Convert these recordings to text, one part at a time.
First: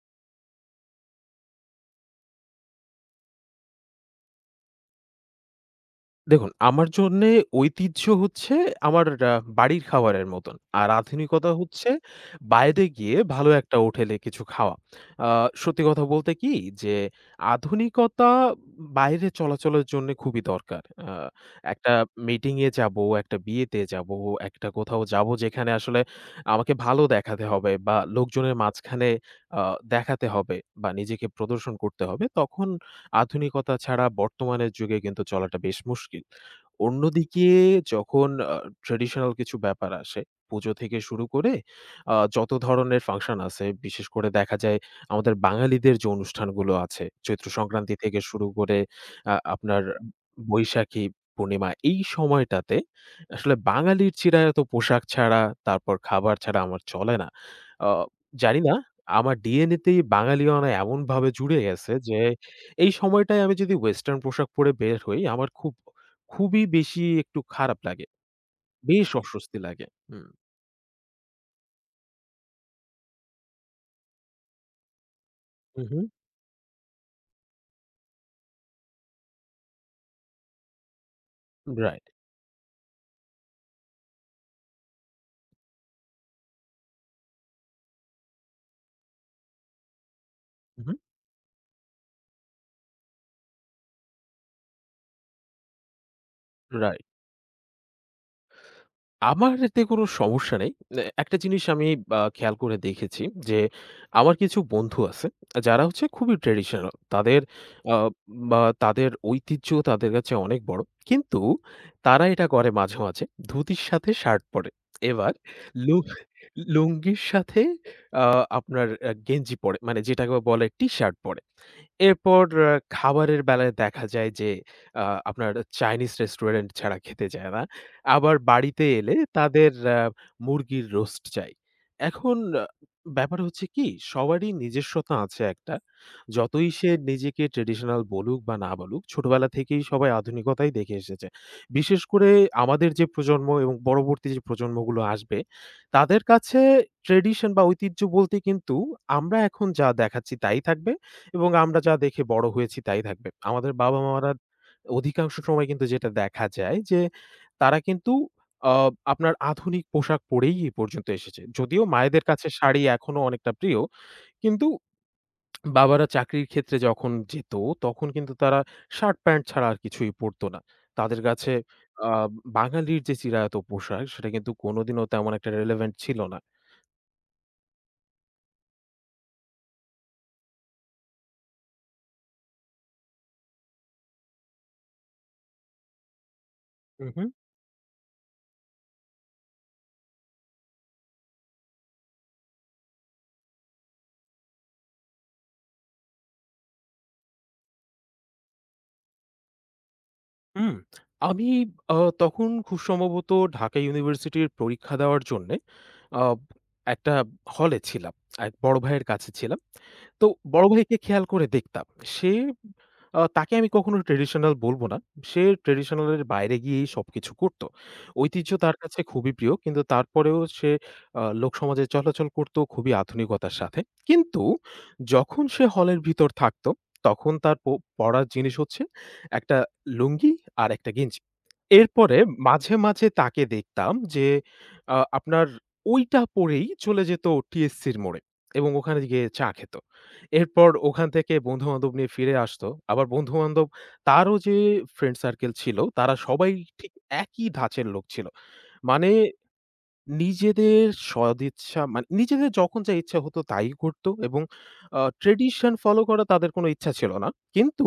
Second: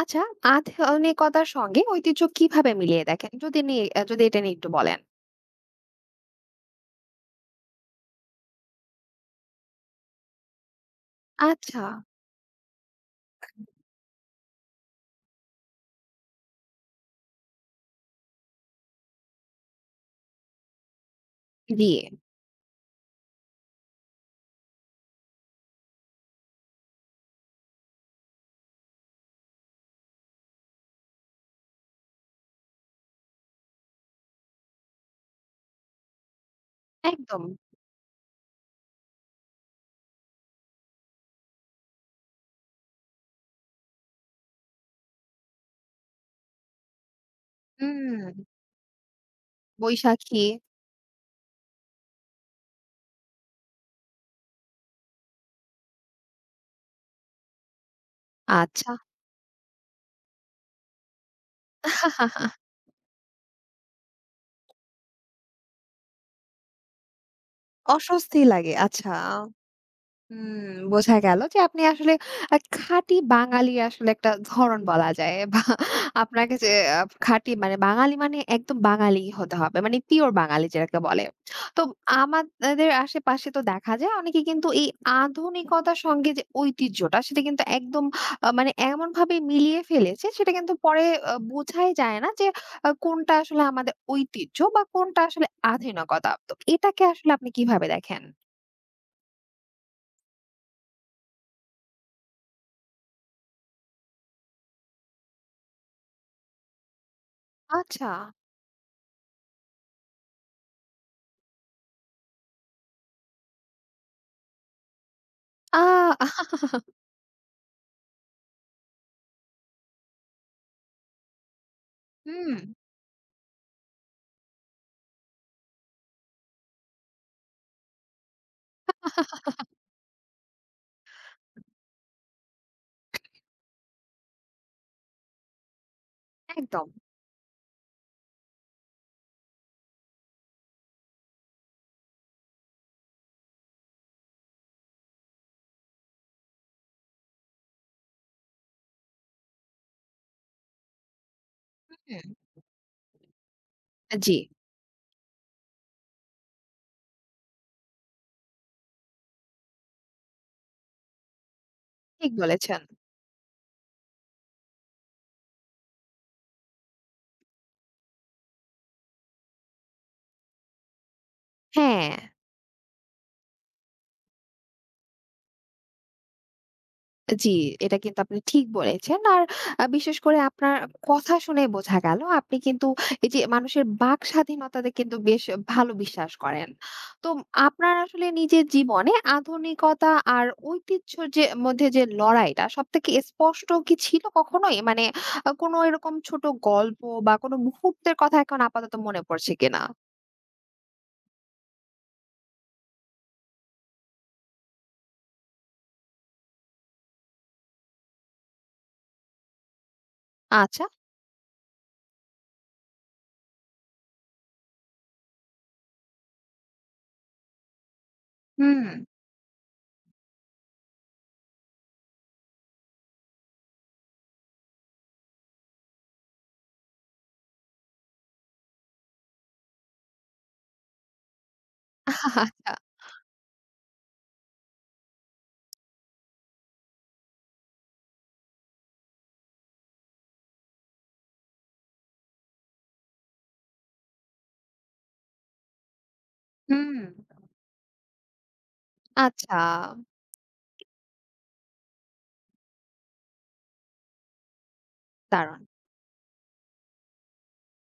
আচ্ছা, আধুনিকতার সঙ্গে ঐতিহ্য কিভাবে মিলিয়ে দেখেন? যদি এটা নিয়ে একটু বলেন। দেখুন, আমার জন্যে ঐতিহ্য হচ্ছে আমার বাড়ির খাবারের মতন। আর আধুনিকতা আচ্ছা। হচ্ছে বাইরে গিয়ে ভালো একটা হোটেলে কিছু খাওয়া। আ সত্যি কথা বলতে কি যে আধুনিকতা বাইরে চলাচলের জন্যে খুবই দরকার। জি, একটা মিটিংয়ে যাবো, একটা বিয়েতে যাবো, একটা কোথাও যাবো যেখানে আসলে আমাকে ভালো দেখাতে হবে বা লোকজনের মাঝখানে আ দেখাতে হবে বা নিজেকে প্রদর্শন করতে হবে তখন আধুনিকতা ছাড়া বর্তমানের যুগে কিন্তু চলাটা বেশ মুশকিল। একদম। অন্যদিকে যখন ট্র্যাডিশনাল কিছু ব্যাপার আসে, পুজো থেকে শুরু করে যত ধরনের ফাংশন আছে, বিশেষ করে দেখা যায় আমাদের বাঙালিদের যে অনুষ্ঠানগুলো আছে, চৈত্র সংক্রান্তি হুম, থেকে শুরু করে আপনার বৈশাখী। বৈশাখী পূর্ণিমা, এই সময়টাতে আসলে বাঙালির চিরায়ত পোশাক ছাড়া, তারপর খাবার ছাড়া আমার চলে না। আ জানি না, আচ্ছা। আমার ডিএনএ তেই বাঙালিয়ানা এমনভাবে জুড়ে গেছে যে এই সময়টায় আমি যদি ওয়েস্টার্ন পোশাক পরে বের হই, আমার খুবই বেশি একটু খারাপ লাগে। অস্বস্তি লাগে। বেশ আচ্ছা। অস্বস্তি লাগে। হুম। হুম, বোঝা গেল যে আপনি আসলে খাঁটি বাঙালি আসলে একটা ধরন বলা যায় বা হু, হু। আপনাকে যে আ খাঁটি মানে বাঙালি মানে একদম বাঙালি হতে হবে। মানে পিওর বাঙালি যেটাকে বলে। তো রাইট। আমাদের আশেপাশে তো দেখা যায় অনেকে কিন্তু এই আধুনিকতার সঙ্গে যে ঐতিহ্যটা সেটা কিন্তু একদম মানে এমনভাবে মিলিয়ে ফেলেছে সেটা কিন্তু হু, হু। পরে বোঝাই যায় না যে কোনটা আসলে আমাদের ঐতিহ্য বা কোনটা আসলে আধুনিকতা। তো এটাকে রাইট। আসলে আপনি কিভাবে দেখেন? আমার এতে কোনো সমস্যা নেই। এ একটা জিনিস আমি খেয়াল করে দেখেছি যে, আমার কিছু বন্ধু আছে যারা হচ্ছে খুবই ট্র্যাডিশনাল। তাদের আ আচ্ছা। বা তাদের ঐতিহ্য তাদের কাছে অনেক বড়। কিন্তু তারা এটা করে মাঝে, মাঝে ধুতির সাথে শার্ট পরে। এবার আ লু লুঙ্গির সাথে আ আপনার গেঞ্জি পরে। মানে যেটাকে বলে টি-শার্ট পরে। এরপর হুম, আ খাবারের বেলায় দেখা যায় যে, আ আপনার চাইনিজ রেস্টুরেন্ট ছাড়া খেতে যায় না। আবার বাড়িতে এলে তাদের মুরগির রোস্ট চাই। এখন আ ব্যাপার হচ্ছে কি সবারই নিজস্বতা আছে একটা। যতই একদম। সে নিজেকে ট্র্যাডিশনাল বলুক বা না বলুক, ছোটবেলা থেকেই সবাই আধুনিকতাই দেখে এসেছে। বিশেষ করে আমাদের যে প্রজন্ম এবং পরবর্তী যে প্রজন্মগুলো আসবে, তাদের কাছে ট্র্যাডিশন বা ঐতিহ্য বলতে কিন্তু আমরা এখন যা দেখাচ্ছি তাই থাকবে এবং আমরা যা দেখে হুম, বড় হয়েছি তাই থাকবে। আমাদের বাবা-মারা জি, অধিকাংশ সময় কিন্তু যেটা দেখা যায় যে তারা কিন্তু আ আপনার আধুনিক পোশাক পরেই এ পর্যন্ত এসেছে। যদিও মায়েদের ঠিক কাছে বলেছেন। শাড়ি এখনো অনেকটা প্রিয়। কিন্তু বাবারা চাকরির ক্ষেত্রে যখন যেত, তখন কিন্তু তারা শার্ট-প্যান্ট ছাড়া আর কিছুই পরত না। তাদের কাছে হ্যাঁ, আ বাঙালির যে চিরায়ত পোশাক, সেটা কিন্তু কোনোদিনও তেমন একটা রেলেভেন্ট ছিল না। জি, এটা কিন্তু আপনি ঠিক বলেছেন। আর বিশেষ করে আপনার কথা শুনে বোঝা গেল আপনি কিন্তু এই যে মানুষের বাক স্বাধীনতাতে কিন্তু বেশ ভালো বিশ্বাস করেন। তো উহু, আপনার আসলে নিজের জীবনে আধুনিকতা আর ঐতিহ্যর যে মধ্যে যে লড়াইটা সবথেকে স্পষ্ট কি ছিল কখনোই? মানে কোনো এরকম ছোট গল্প বা কোনো মুহূর্তের কথা এখন আপাতত মনে পড়ছে কিনা? হুম। আমি আ তখন খুব সম্ভবত ঢাকা ইউনিভার্সিটির পরীক্ষা দেওয়ার জন্যে আ একটা হলে ছিলাম। এক বড় ভাইয়ের কাছে ছিলাম। তো বড় আচ্ছা। ভাইকে খেয়াল করে দেখতাম। সে তাকে আমি কখনো ট্র্যাডিশনাল বলব না। সে ট্র্যাডিশনাল এর বাইরে গিয়েই সবকিছু করত। ঐতিহ্য তার হুম, কাছে খুবই প্রিয়। কিন্তু তারপরেও সে লোকসমাজে চলাচল করত খুবই আধুনিকতার সাথে। কিন্তু যখন সে হলের ভিতর থাকত, তখন তার পড়ার জিনিস হচ্ছে একটা লুঙ্গি আর একটা গেঞ্জি। এরপরে আচ্ছা। মাঝে, মাঝে তাকে দেখতাম যে আপনার ঐটা পরেই চলে যেত টিএসসির মোড়ে এবং ওখানে গিয়ে চা খেত। এরপর ওখান থেকে বন্ধু-বান্ধব নিয়ে ফিরে আসতো। আবার বন্ধু-বান্ধব তারও যে ফ্রেন্ড সার্কেল ছিল, তারা সবাই ঠিক হুম। একই ধাঁচের লোক ছিল। মানে আচ্ছা, নিজেদের সদিচ্ছা মানে নিজেদের যখন যা ইচ্ছা হতো তাই করত এবং দারুণ। ট্র্যাডিশন ফলো করা তাদের কোনো ইচ্ছা ছিল না। কিন্তু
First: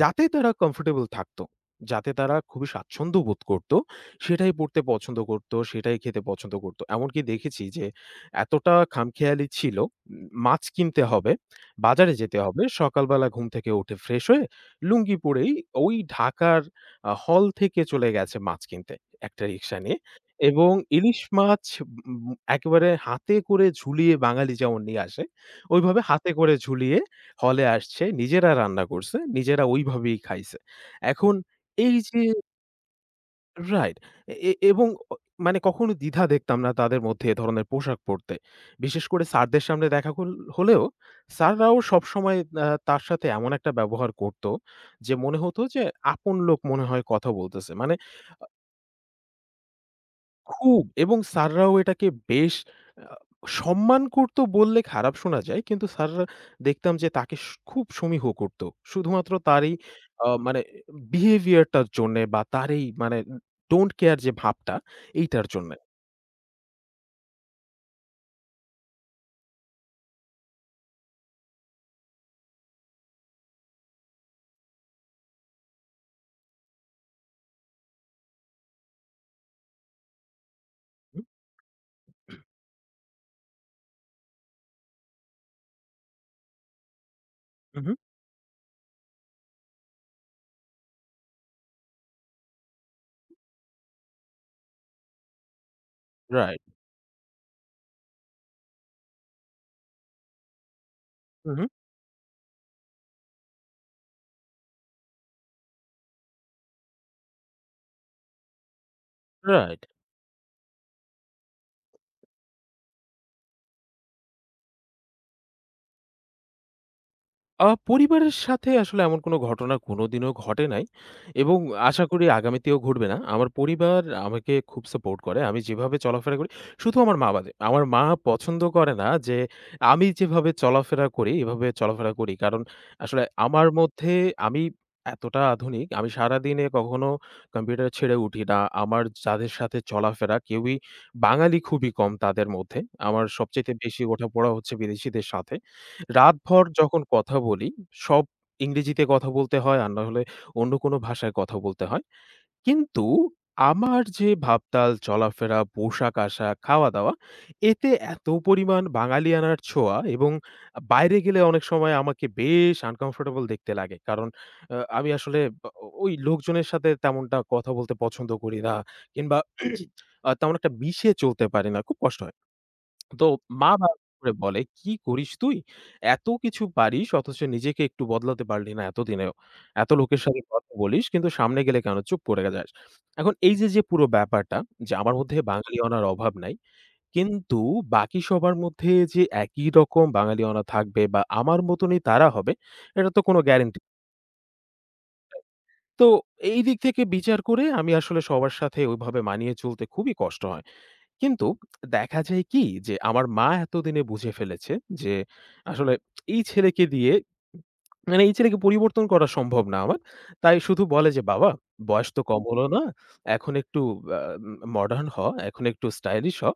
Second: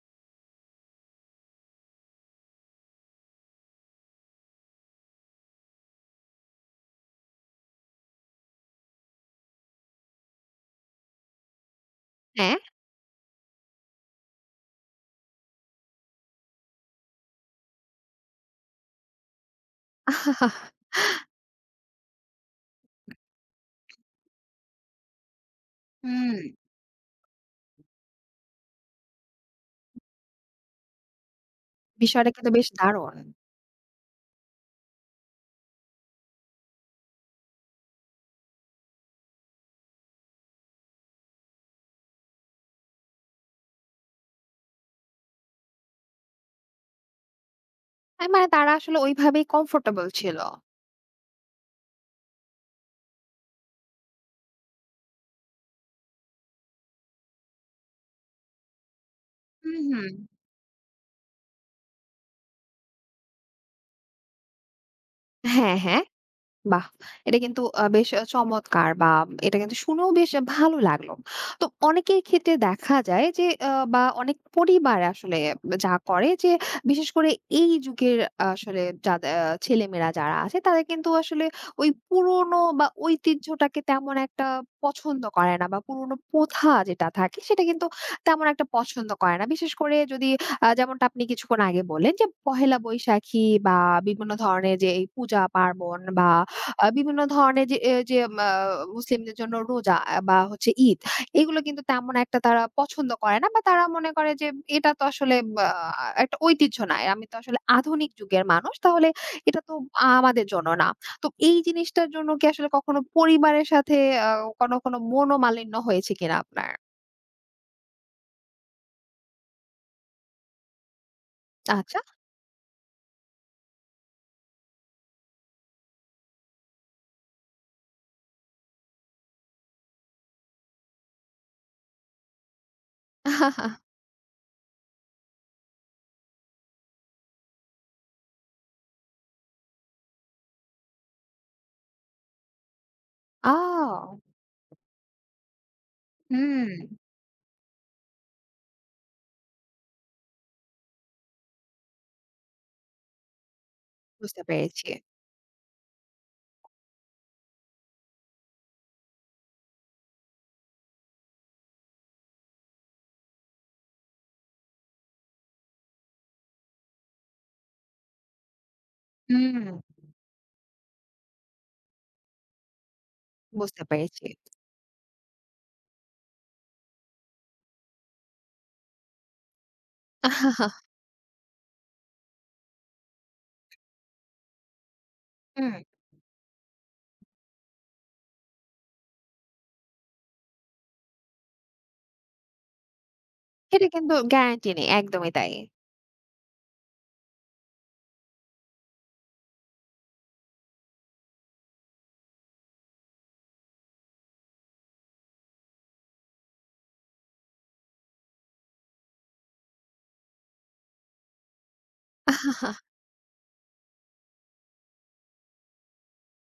যাতে তারা কমফোর্টেবল থাকতো। যাতে তারা খুবই স্বাচ্ছন্দ্য বোধ করত, সেটাই পড়তে পছন্দ করত, সেটাই খেতে পছন্দ করত। এমনকি দেখেছি যে এতটা খামখেয়ালি ছিল, মাছ কিনতে হবে, বাজারে যেতে হ্যাঁ। হবে। সকালবেলা ঘুম থেকে উঠে ফ্রেশ হয়ে লুঙ্গি পরেই ওই ঢাকার হল থেকে চলে গেছে মাছ কিনতে একটা রিক্সা নিয়ে এবং ইলিশ মাছ একেবারে হাতে করে ঝুলিয়ে বাঙালি যেমন নিয়ে আসে, ওইভাবে হুম। হাতে করে ঝুলিয়ে হলে আসছে, নিজেরা রান্না করছে, নিজেরা ওইভাবেই খাইছে। এখন এই যে বিষয়টা কিন্তু বেশ দারুণ। রাইট। এ এ এবং অ মানে কখনো দ্বিধা দেখতাম না তাদের মধ্যে এ ধরনের পোশাক পরতে। বিশেষ করে স্যারদের সামনে দেখা হল হলেও স্যাররাও সবসময় তার সাথে এমন একটা ব্যবহার করত যে মনে হতো যে আপন লোক মনে হয় কথা বলতেছে। মানে মানে তারা আসলে ওইভাবেই কমফোর্টেবল ছিল। খুব এবং স্যাররাও এটাকে বেশ আ সম্মান করত বললে খারাপ শোনা যায়। কিন্তু স্যাররা দেখতাম যে তাকে খুব সমীহ করত। শুধুমাত্র তার এই হুম, হুম। মানে বিহেভিয়ার টার জন্যে বা তার এই মানে ডোন্ট কেয়ার যে ভাবটা এইটার জন্যে। হ্যাঁ, হ্যাঁ। বাহ! এটা কিন্তু বেশ চমৎকার বা এটা কিন্তু শুনেও বেশ ভালো লাগলো। তো অনেকের ক্ষেত্রে দেখা যায় যে বা অনেক পরিবার আসলে যা করে যে বিশেষ করে এই যুগের আসলে যাদে আ ছেলেমেয়েরা যারা আছে তারা কিন্তু আসলে ওই পুরনো বা ঐতিহ্যটাকে তেমন একটা পছন্দ করে না বা পুরনো প্রথা যেটা থাকে সেটা হু, কিন্তু হু, তেমন একটা পছন্দ করে না। বিশেষ করে যদি যেমনটা আপনি কিছুক্ষণ আগে বললেন যে পহেলা বৈশাখী বা বিভিন্ন ধরনের যে এই পূজা পার্বণ বা রাইট, বিভিন্ন ধরনের যে, এ যে মা মুসলিমদের জন্য রোজা বা হচ্ছে ঈদ, হু, এগুলো হু, কিন্তু তেমন একটা তারা পছন্দ করে না বা তারা মনে করে যে, এটা তো আসলে বা একটা ঐতিহ্য না। আমি তো আসলে আধুনিক যুগের মানুষ। তাহলে এটা তো রাইট। আমাদের জন্য না। তো এই জিনিসটার জন্য কি আসলে কখনো পরিবারের সাথে আ কোনো মনোমালিন্য হয়েছে কিনা আপনার? পরিবারের সাথে আসলে এমন কোনো ঘটনা কোনোদিনও ঘটে নাই এবং আচ্ছা। আশা করি আগামীতেও ঘটবে না। আমার পরিবার আমাকে খুব সাপোর্ট করে। আমি যেভাবে চলাফেরা করি, শুধু আমার মা বাদে। আমার মা পছন্দ করে না যে আমি যেভাবে চলাফেরা করি, এভাবে চলাফেরা করি। কারণ আসলে আমার মধ্যে আমি এতটা আধুনিক, আমি সারাদিনে কখনো কম্পিউটার ছেড়ে উঠি না। আমার যাদের সাথে চলাফেরা কেউই বাঙালি খুবই কম তাদের মধ্যে। আমার সবচাইতে বেশি আ ওঠাপড়া হচ্ছে বিদেশীদের সাথে। রাতভর হুম, যখন কথা বলি, সব ইংরেজিতে কথা বলতে হয় আর না হলে অন্য কোনো ভাষায় কথা বলতে হয়। কিন্তু আমার যে বুঝতে পেরেছি। ভাবতাল, চলাফেরা, পোশাক-আশাক, খাওয়া-দাওয়া এতে এত পরিমাণ বাঙালিয়ানার ছোঁয়া এবং বাইরে গেলে অনেক সময় আমাকে বেশ uncomfortable দেখতে লাগে। কারণ আমি আসলে বা ওই লোকজনের সাথে তেমনটা কথা বলতে পছন্দ করি না কিংবা হুম, তেমন একটা মিশে চলতে পারি না। খুব কষ্ট হয়। তো মা বুঝতে বারবার পেরেছি। করে বলে, "কি করিস তুই? এত কিছু পারিস অথচ নিজেকে একটু বদলাতে পারলি না এতদিনেও। এত লোকের সাথে কথা বলিস কিন্তু সামনে গেলে কেন চুপ করে যাস?" এখন এই যে, যে পুরো ব্যাপারটা যে আমার মধ্যে হুম, বাঙালিয়ানার অভাব নাই। কিন্তু বাকি সবার মধ্যে যে একই রকম বাঙালিয়ানা থাকবে বা আমার মতনই তারা হবে এটা তো কোনো গ্যারান্টি। সেটা কিন্তু গ্যারান্টি নেই। একদমই তাই। তো এই দিক থেকে বিচার করে আমি আসলে সবার সাথে ওইভাবে মানিয়ে চলতে খুবই কষ্ট হয়। কিন্তু দেখা যায় কি যে আমার মা এতদিনে বুঝে ফেলেছে যে আসলে এই ছেলেকে দিয়ে মানে এই ছেলেকে পরিবর্তন করা সম্ভব না আমার। তাই শুধু বলে যে, "বাবা বয়স তো কম হলো না। এখন একটু আ মডার্ন হ, এখন একটু স্টাইলিশ হ।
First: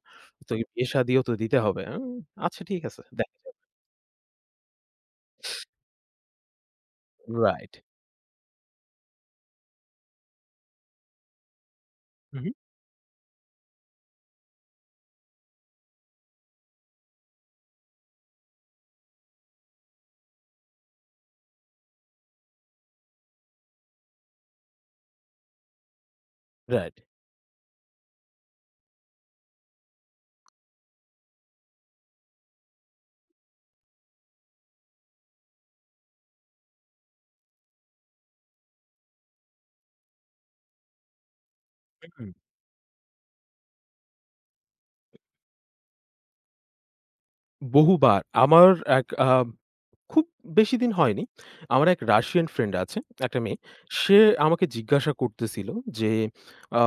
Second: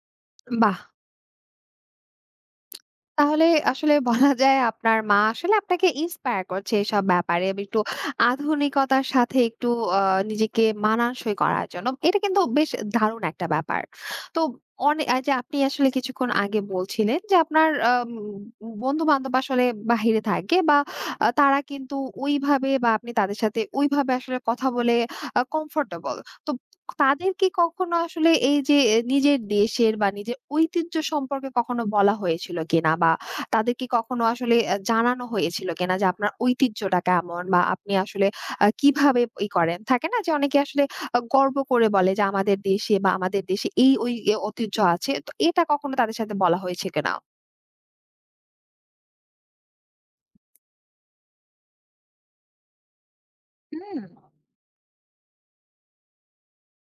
তোকে বাহ! বিয়ে-শাদিও তো দিতে হবে। আচ্ছা ঠিক আছে দেখা তাহলে যাবে।" আসলে বলা যায় আপনার মা আসলে আপনাকে ইন্সপায়ার করছে এসব ব্যাপারে রাইট। একটু আধুনিকতার সাথে একটু আ নিজেকে মানানসই করার জন্য। এটা কিন্তু উহু, বেশ দারুণ একটা ব্যাপার। তো এই যে আপনি আসলে কিছুক্ষণ আগে বলছিলেন যে আপনার বন্ধু-বান্ধব আসলে বাহিরে থাকে বা তারা কিন্তু ওইভাবে বা আপনি তাদের সাথে ওইভাবে আসলে কথা বলে কমফোর্টেবল। তো রাইট। তাদেরকে কখনো আসলে এই যে নিজের দেশের বা নিজের ঐতিহ্য সম্পর্কে কখনো বলা হয়েছিল কিনা? বা তাদেরকে কখনো আসলে জানানো হয়েছিল কিনা যে আপনার ঐতিহ্যটা কেমন? বা আপনি আসলে কিভাবে করেন? থাকে না যে অনেকে আসলে গর্ব করে বলে যে হুম। আমাদের দেশে বা আমাদের দেশে এই ওই ঐতিহ্য আছে। তো এটা কখনো তাদের সাথে বলা হয়েছে কিনা? বহুবার আমার এক খুব বেশি দিন হয়নি। আমার এক রাশিয়ান ফ্রেন্ড আছে, একটা মেয়ে। হুম। সে আমাকে জিজ্ঞাসা করতেছিল যে, আ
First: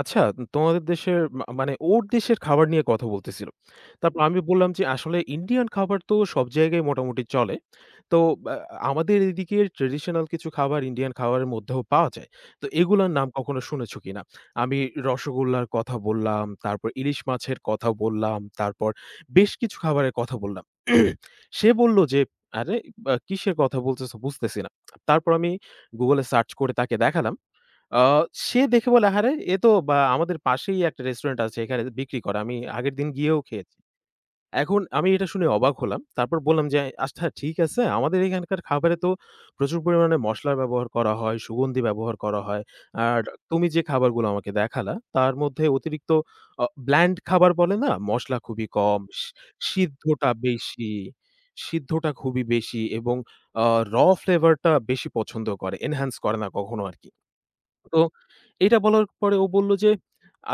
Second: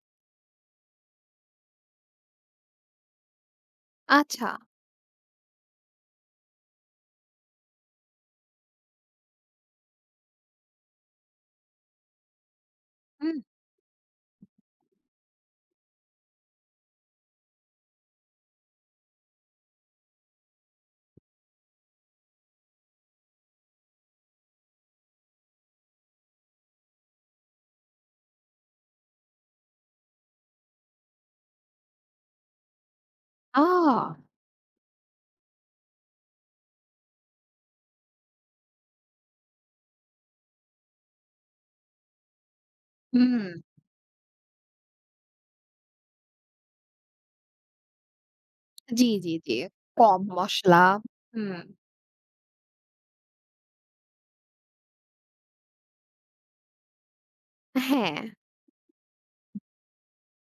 "আচ্ছা তোমাদের দেশের মা মানে ওর দেশের খাবার নিয়ে কথা বলতেছিল।" তারপর আমি আচ্ছা। বললাম যে, "আসলে ইন্ডিয়ান খাবার তো সব জায়গায় মোটামুটি চলে। তো আ আমাদের এদিকের ট্র্যাডিশনাল কিছু খাবার ইন্ডিয়ান খাবারের মধ্যেও পাওয়া যায়। তো এগুলার নাম হুম। কখনো শুনেছ কিনা?" আমি রসগোল্লার কথা বললাম, তারপর ইলিশ মাছের কথা বললাম, তারপর বেশ কিছু খাবারের কথা বললাম। সে বলল যে আরে বা কিসের কথা বলতেছো বুঝতেছি না। তারপর আমি Google এ সার্চ করে তাকে দেখালাম। আ সে দেখে বলে, "আহারে! এ তো বা আমাদের পাশেই একটা রেস্টুরেন্ট আছে এখানে বিক্রি করে। আমি আগের দিন গিয়েও আ খেয়েছি।" এখন আমি এটা শুনে অবাক হলাম। তারপর বললাম যে, "আচ্ছা ঠিক আছে, আমাদের এখানকার খাবারে তো প্রচুর পরিমাণে মসলার ব্যবহার করা হয়, সুগন্ধি ব্যবহার করা হয়। আর হুম। তুমি যে খাবারগুলো আমাকে দেখালা, তার মধ্যে অতিরিক্ত ব্ল্যান্ড খাবার বলে না? মসলা খুবই কম, জি, জি, জি। কম সিদ্ধটা মসলা। বেশি হুম। সিদ্ধটা খুবই বেশি এবং আ র ফ্লেভার টা বেশি পছন্দ করে। এনহ্যান্স করে না কখনো আরকি।" তো হ্যাঁ। এটা বলার পরে ও বলল যে,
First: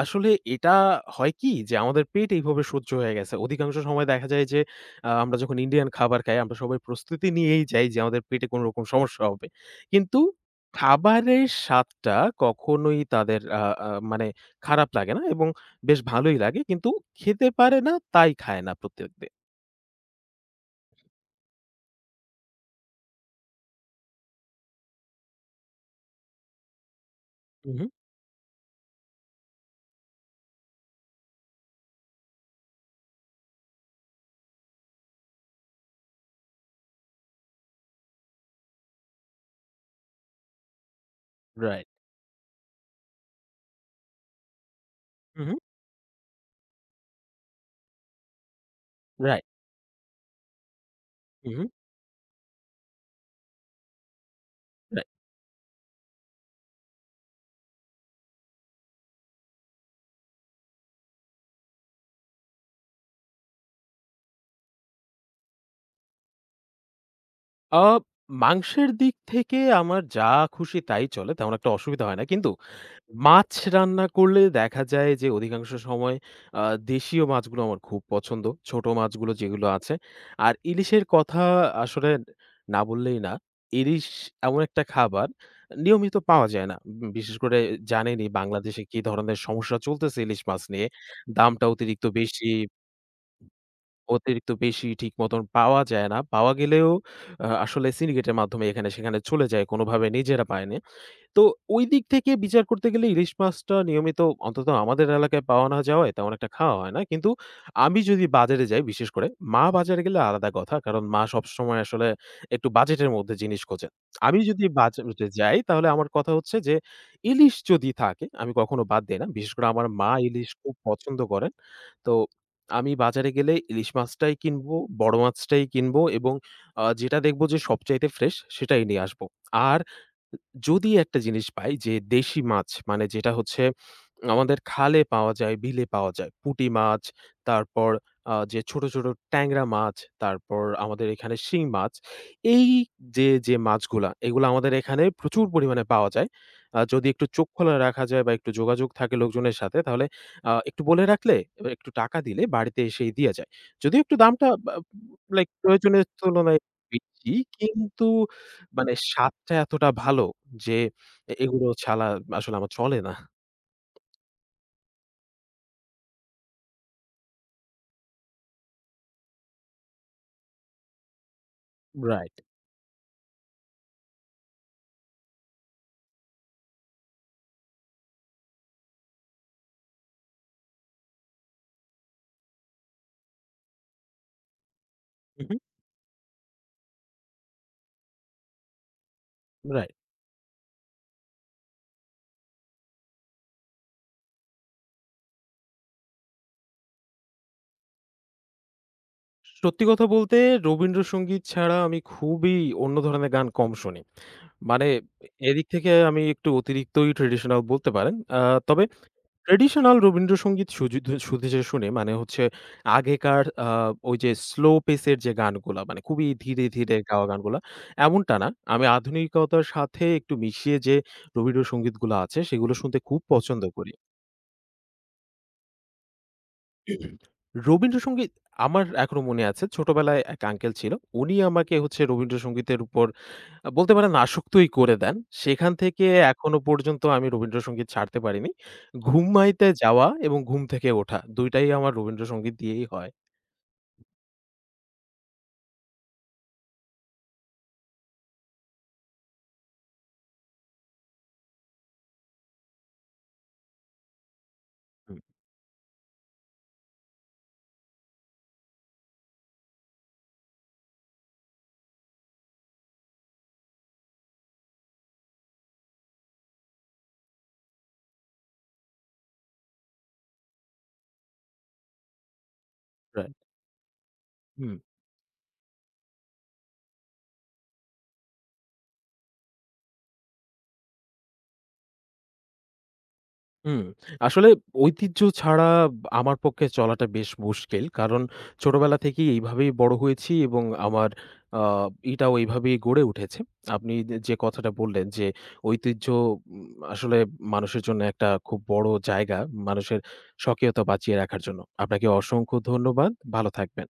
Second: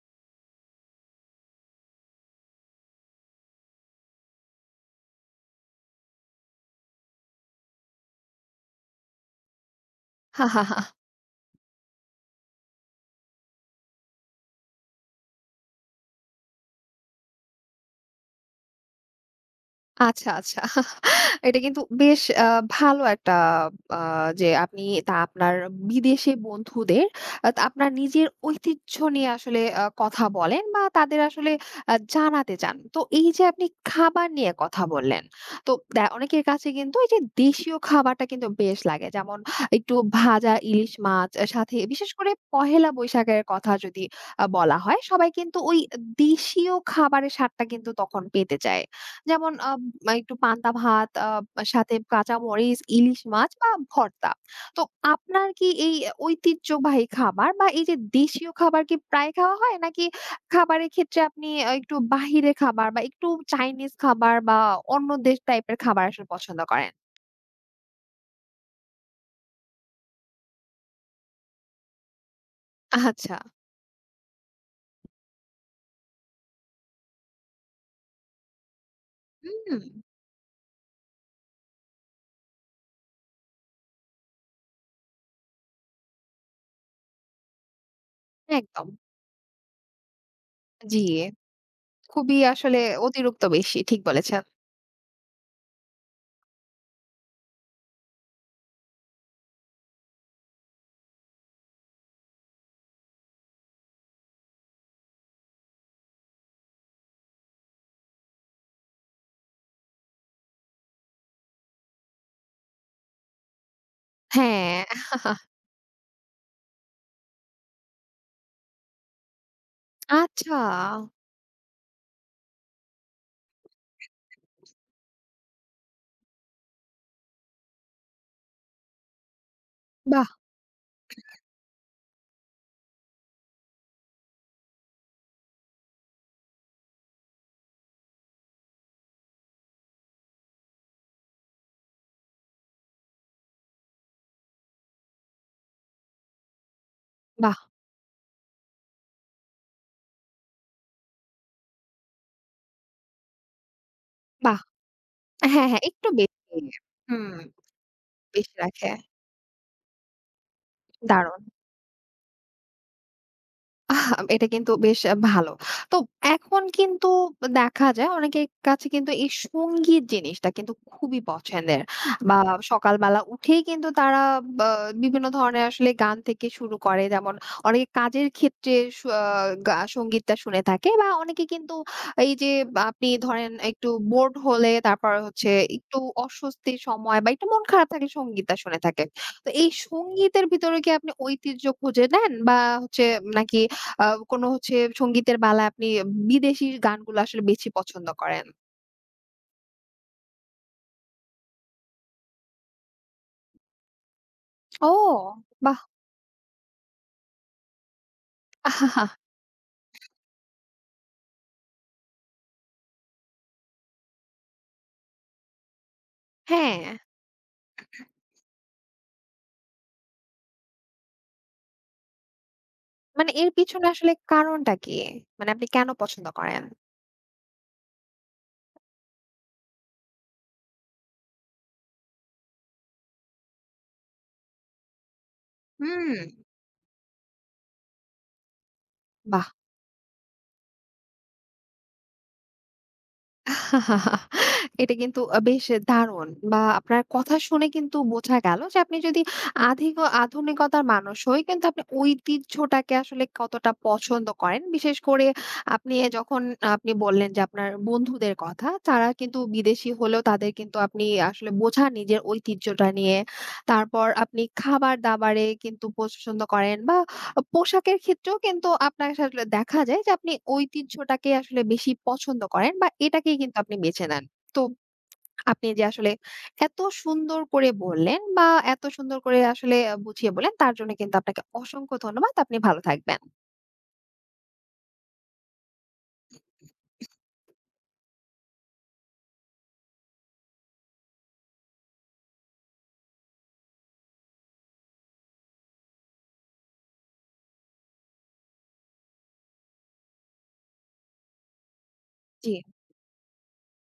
"আসলে এটা হয় কি যে আমাদের পেট এইভাবে সহ্য হয়ে গেছে।" অধিকাংশ সময় দেখা যায় যে আমরা যখন ইন্ডিয়ান খাবার খাই আমরা সবাই প্রস্তুতি নিয়েই যাই যে আমাদের পেটে কোন রকম সমস্যা হবে। কিন্তু হা হা হা খাবারের স্বাদটা কখনোই তাদের আ আ মানে খারাপ লাগে না এবং বেশ ভালোই লাগে। কিন্তু খেতে পারে না তাই খায় না প্রত্যেকদিন। আচ্ছা, আচ্ছা। এটা কিন্তু বেশ ভালো একটা আ যে আপনি আপনার বিদেশি বন্ধুদের উহু। আপনার নিজের ঐতিহ্য নিয়ে আসলে কথা বলেন বা তাদের আসলে জানাতে চান। তো এই যে আপনি খাবার নিয়ে কথা বললেন। তো অনেকের কাছে কিন্তু এই যে দেশীয় খাবারটা কিন্তু বেশ লাগে। যেমন একটু ভাজা ইলিশ মাছ সাথে রাইট। বিশেষ করে পহেলা বৈশাখের কথা যদি বলা হয়, সবাই উহু, কিন্তু ওই দেশীয় খাবারের স্বাদটা কিন্তু তখন পেতে চায়। রাইট। যেমন মা একটু পান্তা ভাত উহু। সাথে কাঁচামরিচ, ইলিশ মাছ বা ভর্তা। তো আপনার কি এই ঐতিহ্যবাহী খাবার বা এই যে দেশীয় খাবার কি প্রায় খাওয়া হয়? নাকি খাবারের ক্ষেত্রে আপনি একটু বাহিরে খাবার বা একটু চাইনিজ খাবার বা অন্য দেশ টাইপের খাবার আসলে পছন্দ করেন? আ মাংসের দিক থেকে আমার যা খুশি তাই চলে। তেমন একটা অসুবিধা হয় না। কিন্তু আচ্ছা। মাছ রান্না করলে দেখা যায় যে অধিকাংশ সময় আ দেশীয় মাছগুলো আমার খুব পছন্দ। ছোট মাছগুলো যেগুলো হুম, আছে। আর ইলিশের কথা আসলে না বললেই না। ইলিশ এমন একটা খাবার নিয়মিত পাওয়া যায় না। বিশেষ করে জানেনই বাংলাদেশে একদম। কি ধরনের সমস্যা চলতেছে ইলিশ মাছ নিয়ে। জি, দামটা অতিরিক্ত খুবই বেশি। আসলে অতিরিক্ত বেশি। ঠিক বলেছেন। অতিরিক্ত বেশি ঠিক মতন পাওয়া যায় না। পাওয়া গেলেও আসলে সিন্ডিকেটের মাধ্যমে এখানে সেখানে চলে যায়। কোনোভাবে নিজেরা পায় না। তো ওই দিক থেকে বিচার করতে গেলে ইলিশ মাছটা নিয়মিত অন্তত আমাদের এলাকায় পাওয়া না যাওয়ায় তেমন একটা খাওয়া হয় না। কিন্তু আমি যদি বাজারে যাই বিশেষ করে, মা বাজারে গেলে আলাদা কথা। কারণ মা সবসময় আসলে একটু বাজেটের মধ্যে জিনিস খোঁজে। আমি যদি হ্যাঁ, বাজারে যাই তাহলে আমার কথা হচ্ছে যে ইলিশ যদি থাকে আমি কখনো বাদ দেই না। বিশেষ করে আমার মা ইলিশ আচ্ছা। খুব পছন্দ করেন। তো আমি বাজারে গেলে ইলিশ মাছটাই কিনবো, বড় মাছটাই কিনবো এবং যেটা দেখবো যে সবচাইতে ফ্রেশ সেটাই নিয়ে আসবো। আর বাহ! যদি একটা জিনিস পাই যে দেশি মাছ মানে যেটা হচ্ছে আমাদের খালে পাওয়া যায়, বিলে পাওয়া যায়। পুঁটি মাছ, তারপর যে ছোট, ছোট ট্যাংরা মাছ, তারপর আমাদের এখানে শিং মাছ। এই যে, যে মাছগুলা, এগুলা আমাদের এখানে প্রচুর পরিমাণে পাওয়া যায়। যদি একটু চোখ বাহ! খোলা রাখা যায় বা একটু যোগাযোগ থাকে লোকজনের সাথে, তাহলে একটু বলে রাখলে, এ একটু টাকা দিলে বাড়িতে এসেই দিয়ে যায়। যদিও একটু দামটা বাহ! বা লাইক হ্যাঁ, হ্যাঁ, প্রয়োজনের একটু বেশি। তুলনায় বেশি, হুম, কিন্তু বেশি রাখে। মানে স্বাদটা এতটা ভালো যে, দারুণ! এগুলো ছাড়া আসলে আমার চলে না। আহ! এটা কিন্তু বেশ ভালো। তো এখন কিন্তু দেখা যায় অনেকের কাছে কিন্তু এই সঙ্গীত জিনিসটা কিন্তু খুবই পছন্দের। রাইট। বা সকালবেলা উঠেই কিন্তু তারা বা বিভিন্ন ধরনের আসলে গান থেকে শুরু করে। যেমন অনেকে কাজের ক্ষেত্রে স আ সঙ্গীতটা শুনে থাকে বা অনেকে কিন্তু এই যে আপনি ধরেন একটু বোরড হলে তারপর হুম, হচ্ছে হুম। একটু অস্বস্তির সময় বা একটু মন খারাপ থাকলে সঙ্গীতটা শুনে থাকে। তো এই রাইট। সঙ্গীতের ভিতরে কি আপনি ঐতিহ্য খুঁজে নেন বা হচ্ছে নাকি আ কোনো হচ্ছে সংগীতের বালায় আপনি বিদেশি গানগুলো আসলে বেশি পছন্দ করেন। সত্যি কথা বলতে রবীন্দ্রসঙ্গীত ছাড়া আমি খুবই অন্য ধরনের গান কম শুনি। মানে ও! এদিক বাহ! থেকে আমি একটু অতিরিক্তই ট্র্যাডিশনাল বলতে পারেন। তবে আহাহা, ট্র্যাডিশনাল রবীন্দ্রসঙ্গীত শুধু যে শুনি মানে হচ্ছে আগেকার ওই যে স্লো পেসের যে গানগুলা মানে খুবই ধীরে, হ্যাঁ, ধীরে গাওয়া গানগুলা এমনটা না। আমি আধুনিকতার সাথে একটু মিশিয়ে যে রবীন্দ্রসঙ্গীতগুলা আছে সেগুলো শুনতে খুব মানে এর পছন্দ পিছনে করি। আসলে কারণটা কি? মানে আপনি কেন পছন্দ করেন? রবীন্দ্রসঙ্গীত আমার এখনো মনে আছে। ছোটবেলায় এক আঙ্কেল ছিল। উনি আমাকে হচ্ছে রবীন্দ্রসঙ্গীতের উপর বলতে পারেন আসক্তই করে দেন। সেখান থেকে হুম। এখনো পর্যন্ত আমি রবীন্দ্রসঙ্গীত ছাড়তে পারিনি। বাহ! ঘুমাইতে যাওয়া এবং ঘুম থেকে ওঠা ২ টাই আমার রবীন্দ্রসঙ্গীত দিয়েই হয়। এটা কিন্তু বেশ দারুণ বা আপনার কথা শুনে কিন্তু বোঝা গেল যে আপনি যদি আধিক আধুনিকতার মানুষ হই কিন্তু আপনি ঐতিহ্যটাকে আসলে কতটা পছন্দ করেন। বিশেষ হুম, করে আপনি যখন আপনি বললেন যে আপনার বন্ধুদের কথা তারা কিন্তু বিদেশি হলেও তাদের কিন্তু আপনি আসলে বোঝান নিজের ঐতিহ্যটা নিয়ে। তারপর আপনি খাবার-দাবারে কিন্তু পছন্দ করেন বা পোশাকের ক্ষেত্রেও কিন্তু আপনার আসলে দেখা যায় যে আপনি ঐতিহ্যটাকে আসলে বেশি পছন্দ করেন বা রাইট। এটাকেই কিন্তু আপনি বেছে নেন। তো হুম। আপনি যে আসলে এত সুন্দর করে বললেন বা এত সুন্দর করে আসলে বুঝিয়ে বললেন তার জন্য কিন্তু আপনাকে অসংখ্য ধন্যবাদ। আপনি ভালো থাকবেন। হুম, আসলে ঐতিহ্য ছাড়া আমার পক্ষে চলাটা বেশ মুশকিল। কারণ ছোটবেলা থেকেই এইভাবেই বড় হয়েছি এবং আমার আ এটাও এইভাবেই গড়ে উঠেছে। আপনি যে যে কথাটা বললেন যে ঐতিহ্য উম আসলে মানুষের জন্য একটা খুব বড় জায়গা, মানুষের স্বকীয়তা বাঁচিয়ে রাখার জন্য। আপনাকে অসংখ্য জি। ধন্যবাদ। ভালো থাকবেন।